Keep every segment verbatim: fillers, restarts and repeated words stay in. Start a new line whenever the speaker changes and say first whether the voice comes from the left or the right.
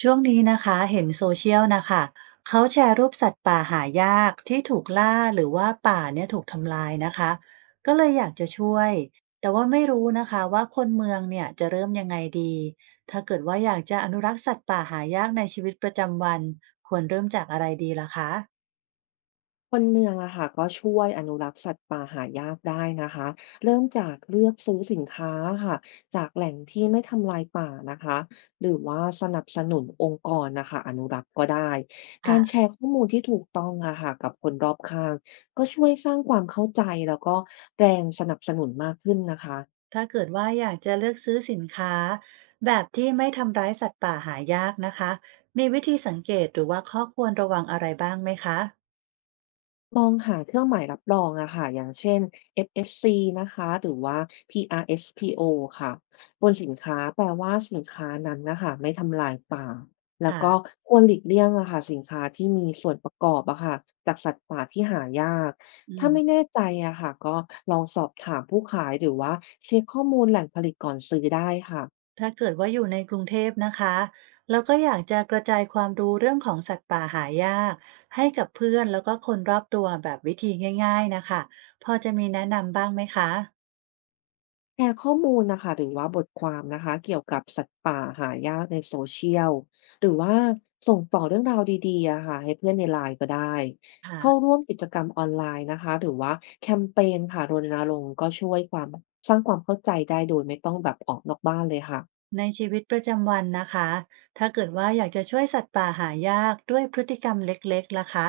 right: ช่วงนี้นะคะเห็นโซเชียลนะคะเขาแชร์รูปสัตว์ป่าหายากที่ถูกล่าหรือว่าป่าเนี่ยถูกทำลายนะคะก็เลยอยากจะช่วยแต่ว่าไม่รู้นะคะว่าคนเมืองเนี่ยจะเริ่มยังไงดีถ้าเกิดว่าอยากจะอนุรักษ์สัตว์ป่าหายากในชีวิตประจำวันควรเริ่มจากอะไรดีล่ะคะ
left: คนเมืองอะค่ะก็ช่วยอนุรักษ์สัตว์ป่าหายากได้นะคะเริ่มจากเลือกซื้อสินค้าค่ะจากแหล่งที่ไม่ทำลายป่านะคะหรือว่าสนับสนุนองค์กรนะคะอนุรักษ์ก็ได้การแช
right: ค่ะ
left: ร์ข้อมูลที่ถูกต้องอะค่ะกับคนรอบข้างก็ช่วยสร้างความเข้าใจแล้วก็แรงสนับสนุนมากขึ้นนะคะ
right: ถ้าเกิดว่าอยากจะเลือกซื้อสินค้าแบบที่ไม่ทำร้ายสัตว์ป่าหายากนะคะมีวิธีสังเกตหรือว่าข้อควรระวังอะไรบ้างไหมคะ
left: มองหาเครื่องหมายรับรองอะค่ะอย่างเช่น เอฟ เอส ซี นะคะหรือว่า พี อาร์ เอส พี โอ ค่ะบนสินค้าแปลว่าสินค้านั้นนะคะไม่ทำลายป่าแล้ว
right: ค่ะ
left: ก็ควรหลีกเลี่ยงอะค่ะสินค้าที่มีส่วนประกอบอะค่ะจากสัตว์ป่าที่หายาก
right: อื
left: ถ้าไม่
right: ม
left: แน่ใจอะค่ะก็ลองสอบถามผู้ขายหรือว่าเช็คข้อมูลแหล่งผลิตก่อนซื้อได้ค่ะ
right: ถ้าเกิดว่าอยู่ในกรุงเทพนะคะแล้วก็อยากจะกระจายความรู้เรื่องของสัตว์ป่าหายากให้กับเพื่อนแล้วก็คนรอบตัวแบบวิธีง่ายๆนะคะพอจะมีแนะนำบ้างไหมคะ
left: แชร์ข้อมูลนะคะหรือว่าบทความนะคะเกี่ยวกับสัตว์ป่าหายากในโซเชียลหรือว่าส่งต่อเรื่องราวดีๆอะค่ะให้เพื่อนในไลน์ก็ได้เข้า
right: ค่ะ
left: ร่วมกิจกรรมออนไลน์นะคะหรือว่าแคมเปญค่ะรณรงค์ก็ช่วยความสร้างความเข้าใจได้โดยไม่ต้องแบบออกนอกบ้านเลยค่ะ
right: ในชีวิตประจำวันนะคะถ้าเกิดว่าอยากจะช่วยสัตว์ป่าหายากด้วยพฤติกรรมเล็กๆล่ะคะ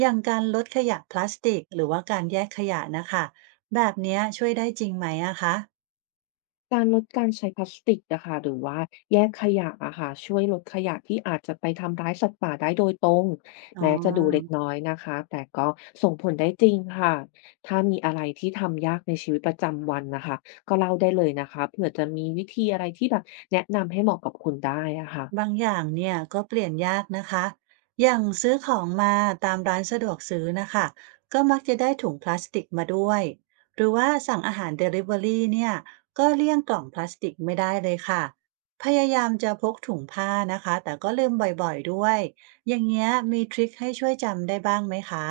right: อย่างการลดขยะพลาสติกหรือว่าการแยกขยะนะคะแบบเนี้ยช่วยได้จริงไหมอะคะ
left: การลดการใช้พลาสติกนะคะหรือว่าแยกขยะอะค่ะช่วยลดขยะที่อาจจะไปทำร้ายสัตว์ป่าได้โดยตรง
right: อ๋อ
left: แม้จะดูเล็กน้อยนะคะแต่ก็ส่งผลได้จริงค่ะถ้ามีอะไรที่ทำยากในชีวิตประจำวันนะคะก็เล่าได้เลยนะคะเผื่อจะมีวิธีอะไรที่แบบแนะนำให้เหมาะกับคุณได้อะค่ะ
right: บางอย่างเนี่ยก็เปลี่ยนยากนะคะ อย่างซื้อของมาตามร้านสะดวกซื้อนะคะ ก็มักจะได้ถุงพลาสติกมาด้วย หรือว่าสั่งอาหารเดลิเวอรี่เนี่ยก็เลี่ยงกล่องพลาสติกไม่ได้เลยค่ะ พยายามจะพกถุงผ้านะคะแต่ก็ลืมบ่อยๆด้วย อย่างเงี้ยมีทริคให้ช่วยจำได้บ้างไหมคะ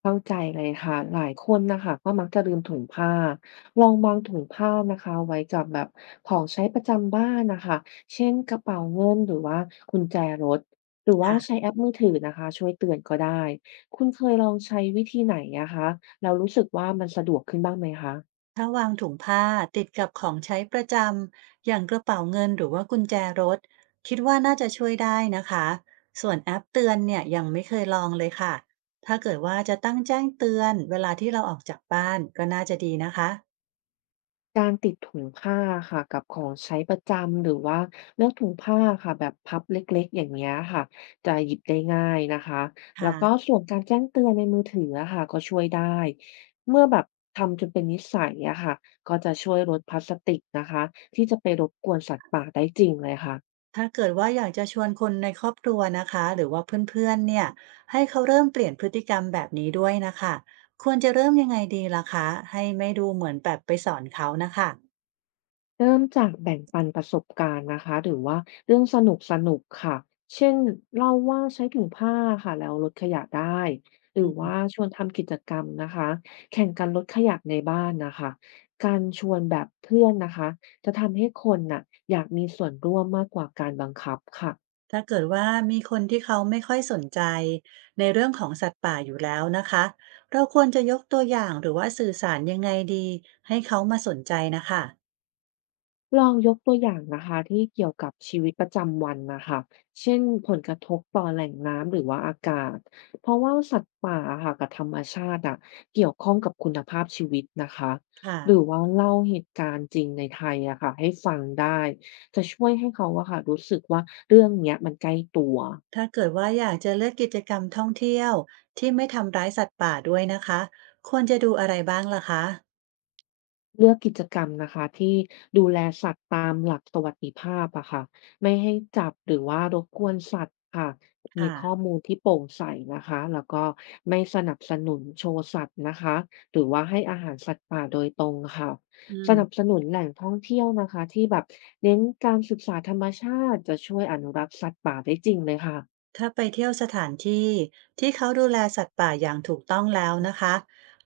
left: เข้าใจเลยค่ะหลายคนน่ะคะก็มักจะลืมถุงผ้าลองวางถุงผ้านะคะไว้กับแบบของใช้ประจำบ้านนะคะเช่นกระเป๋าเงินหรือว่ากุญแจรถหรือว่าใช้
right: ค่ะ
left: แอปมือถือนะคะช่วยเตือนก็ได้คุณเคยลองใช้วิธีไหนนะคะแล้วรู้สึกว่ามันสะดวกขึ้นบ้างไหมคะ
right: ถ้าวางถุงผ้าติดกับของใช้ประจำอย่างกระเป๋าเงินหรือว่ากุญแจรถคิดว่าน่าจะช่วยได้นะคะส่วนแอปเตือนเนี่ยยังไม่เคยลองเลยค่ะถ้าเกิดว่าจะตั้งแจ้งเตือนเวลาที่เราออกจากบ้านก็น่าจะดีนะคะ
left: การติดถุงผ้าค่ะกับของใช้ประจำหรือว่าเลือกถุงผ้าค่ะแบบพับเล็กๆอย่างเงี้ยค่ะจะหยิบได้ง่ายนะคะแล้
right: ค่ะ
left: วก็ส่วนการแจ้งเตือนในมือถืออะค่ะก็ช่วยได้เมื่อแบบทำจนเป็นนิสัยอะค่ะก็จะช่วยลดพลาสติกนะคะที่จะไปรบกวนสัตว์ป่าได้จริงเลยค่ะ
right: ถ้าเกิดว่าอยากจะชวนคนในครอบครัวนะคะหรือว่าเพื่อนๆเนี่ยให้เขาเริ่มเปลี่ยนพฤติกรรมแบบนี้ด้วยนะคะควรจะเริ่มยังไงดีล่ะคะให้ไม่ดูเหมือนแบบไปสอนเขานะคะ
left: เริ่มจากแบ่งปันประสบการณ์นะคะหรือว่าเรื่องสนุกๆค่ะเช่นเล่าว่าใช้ถุงผ้าค่ะแล้วลดขยะได้หรือว่าชวนทำกิจกรรมนะคะแข่งกันลดขยะในบ้านนะคะการชวนแบบเพื่อนนะคะจะทำให้คนน่ะอยากมีส่วนร่วมมากกว่าการบังคับค่ะ
right: ถ้าเกิดว่ามีคนที่เขาไม่ค่อยสนใจในเรื่องของสัตว์ป่าอยู่แล้วนะคะ เราควรจะยกตัวอย่างหรือว่าสื่อสารยังไงดีให้เขามาสนใจนะคะ
left: ลองยกตัวอย่างนะคะที่เกี่ยวกับชีวิตประจำวันนะคะเช่นผลกระทบต่อแหล่งน้ำหรือว่าอากาศเพราะว่าสัตว์ป่าอะค่ะกับธรรมชาติอะเกี่ยวข้องกับคุณภาพชีวิตนะคะ
right: ค่ะ
left: หรือว่าเล่าเหตุการณ์จริงในไทยอะค่ะให้ฟังได้จะช่วยให้เขาอะค่ะรู้สึกว่าเรื่องเนี้ยมันใกล้ตัว
right: ถ้าเกิดว่าอยากจะเลือกกิจกรรมท่องเที่ยวที่ไม่ทำร้ายสัตว์ป่าด้วยนะคะ ควรจะดูอะไรบ้างล่ะคะ
left: เลือกกิจกรรมนะคะที่ดูแลสัตว์ตามหลักสวัสดิภาพอะค่ะไม่ให้จับหรือว่ารบกวนสัตว์ค่ะมี
right: ค่ะ
left: ข้อมูลที่โปร่งใสนะคะแล้วก็ไม่สนับสนุนโชว์สัตว์นะคะหรือว่าให้อาหารสัตว์ป่าโดยตรงค่ะ
right: อื
left: ส
right: ม
left: นับสนุนแหล่งท่องเที่ยวนะคะที่แบบเน้นการศึกษาธรรมชาติจะช่วยอนุรักษ์สัตว์ป่าได้จริงเลยค่ะ
right: ถ้าไปเที่ยวสถานที่ที่เขาดูแลสัตว์ป่าอย่างถูกต้องแล้วนะคะ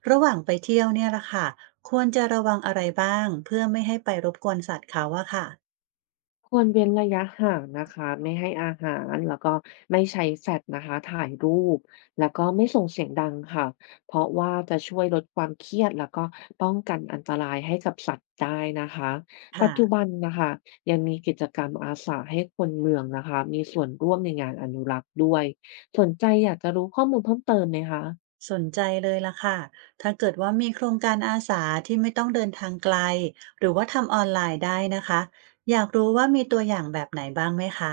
right: ระหว่างไปเที่ยวเนี่ยล่ะค่ะควรจะระวังอะไรบ้างเพื่อไม่ให้ไปรบกวนสัตว์เขาอะค่ะ
left: ควรเว้นระยะห่างนะคะไม่ให้อาหารแล้วก็ไม่ใช้แฟลชนะคะถ่ายรูปแล้วก็ไม่ส่งเสียงดังค่ะเพราะว่าจะช่วยลดความเครียดแล้วก็ป้องกันอันตรายให้กับสัตว์ได้นะคะปัจ
right: ค่ะ
left: จุบันนะคะยังมีกิจกรรมอาสาให้คนเมืองนะคะมีส่วนร่วมในงานอนุรักษ์ด้วยสนใจอยากจะรู้ข้อมูลเพิ่มเติมไหมคะ
right: สนใจเลยล่ะค่ะถ้าเกิดว่ามีโครงการอาสาที่ไม่ต้องเดินทางไกลหรือว่าทำออนไลน์ได้นะคะอยากรู้ว่ามีตัวอย่างแบบไหนบ้างไหมคะ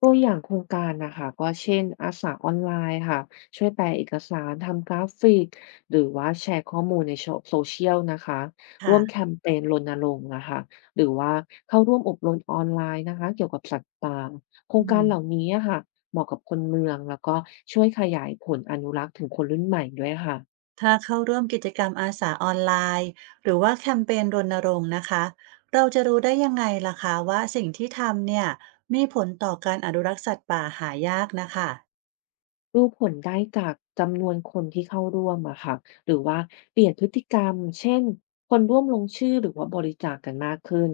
left: ตัวอย่างโครงการนะคะก็เช่นอาสาออนไลน์ค่ะช่วยแปลเอกสารทำกราฟิกหรือว่าแชร์ข้อมูลในโซโซเช Social นะคะร่วมแค
right: ค่ะ
left: มเปญรณรงค์นะคะหรือว่าเข้าร่วมอบรมออนไลน์นะคะเกี่ยวกับสัตว์ป่าโคร
right: อื
left: งการเห
right: ม
left: ล่านี้อะค่ะเหมาะกับคนเมืองแล้วก็ช่วยขยายผลอนุรักษ์ถึงคนรุ่นใหม่ด้วยค่ะ
right: ถ้าเข้าร่วมกิจกรรมอาสาออนไลน์หรือว่าแคมเปญรณรงค์นะคะเราจะรู้ได้ยังไงล่ะคะว่าสิ่งที่ทำเนี่ยมีผลต่อการอนุรักษ์สัตว์ป่าหายากนะคะ
left: ดูผลได้จากจำนวนคนที่เข้าร่วมอะค่ะหรือว่าเปลี่ยนพฤติกรรม เช่นคนร่วมลงชื่อหรือว่าบริจาคกันมากขึ้น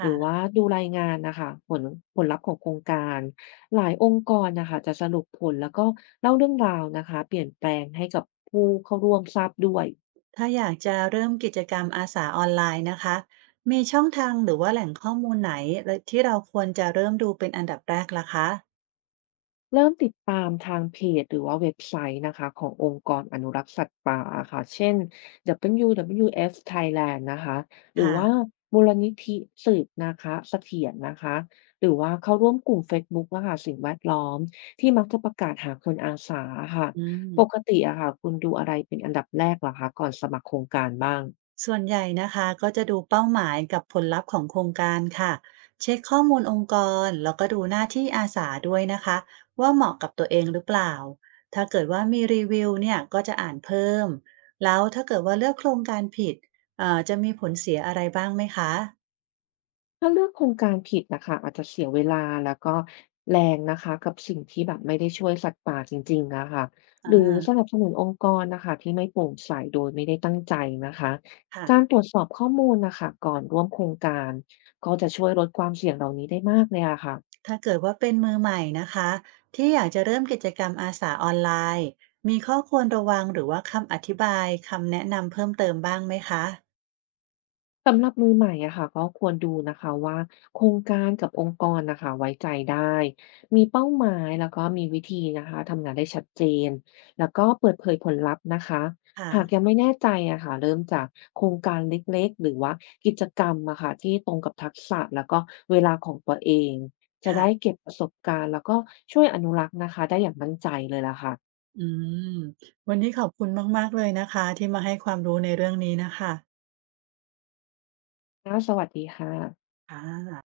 left: หรือว่า
right: ่ะ
left: ดูรายงานนะคะผลผลลัพธ์ของโครงการหลายองค์กรนะคะจะสรุปผลแล้วก็เล่าเรื่องราวนะคะเปลี่ยนแปลงให้กับผู้เข้าร่วมทราบด้วย
right: ถ้าอยากจะเริ่มกิจกรรมอาสาออนไลน์นะคะมีช่องทางหรือว่าแหล่งข้อมูลไหนที่เราควรจะเริ่มดูเป็นอันดับแรกล่ะคะ
left: เริ่มติดตามทางเพจหรือว่าเว็บไซต์นะคะขององค์กรอนุรักษ์สัตว์ป่าอะค่ะเช่น ดับเบิลยู ดับเบิลยู เอฟ Thailand นะคะ หรือ
right: ค่ะ
left: ว่ามูลนิธิสืบนะคะเสถียรนะคะ หรือว่าเข้าร่วมกลุ่มเฟซบุ๊กอะค่ะสิ่งแวดล้อมที่มักจะประกาศหาคนอาสาอะค่ะ
right: อื
left: ปก
right: ม
left: ติอะค่ะคุณดูอะไรเป็นอันดับแรกเหรอคะก่อนสมัครโครงการบ้าง
right: ส่วนใหญ่นะคะก็จะดูเป้าหมายกับผลลัพธ์ของโครงการค่ะเช็คข้อมูลองค์กรแล้วก็ดูหน้าที่อาสาด้วยนะคะว่าเหมาะกับตัวเองหรือเปล่าถ้าเกิดว่ามีรีวิวเนี่ยก็จะอ่านเพิ่มแล้วถ้าเกิดว่าเลือกโครงการผิดเอ่อจะมีผลเสียอะไรบ้างไหมคะ
left: ถ้าเลือกโครงการผิดนะคะอาจจะเสียเวลาแล้วก็แรงนะคะกับสิ่งที่แบบไม่ได้ช่วยสัตว์ป่าจริงๆนะคะห
right: อ่
left: รือสนั
right: า
left: บสนุนองค์กรนะคะที่ไม่โปร่งใสโดยไม่ได้ตั้งใจนะคะ
right: ค่ะ
left: การตรวจสอบข้อมูลนะคะก่อนร่วมโครงการก็จะช่วยลดความเสี่ยงเหล่านี้ได้มากเลยอะค่ะ
right: ถ้าเกิดว่าเป็นมือใหม่นะคะที่อยากจะเริ่มกิจกรรมอาสาออนไลน์มีข้อควรระวังหรือว่าคำอธิบายคำแนะนำเพิ่มเติมบ้างไหมคะ
left: สำหรับมือใหม่อะค่ะก็ควรดูนะคะว่าโครงการกับองค์กรนะคะไว้ใจได้มีเป้าหมายแล้วก็มีวิธีนะคะทำงานได้ชัดเจนแล้วก็เปิดเผยผลลัพธ์นะคะ
right: ค่ะ
left: หากยังไม่แน่ใจอะค่ะเริ่มจากโครงการเล็กๆหรือว่ากิจกรรมอะค่ะที่ตรงกับทักษะแล้วก็เวลาของตัวเองจะ
right: ค่ะ
left: ได้เก็บประสบการณ์แล้วก็ช่วยอนุรักษ์นะคะได้อย่างมั่นใจเลยล่ะค่ะ
right: อืมวันนี้ขอบคุณมากๆเลยนะคะที่มาให้ความรู้ในเรื่องนี้นะคะ
left: ค่ะสวัสดีค่ะ
right: ค่ะ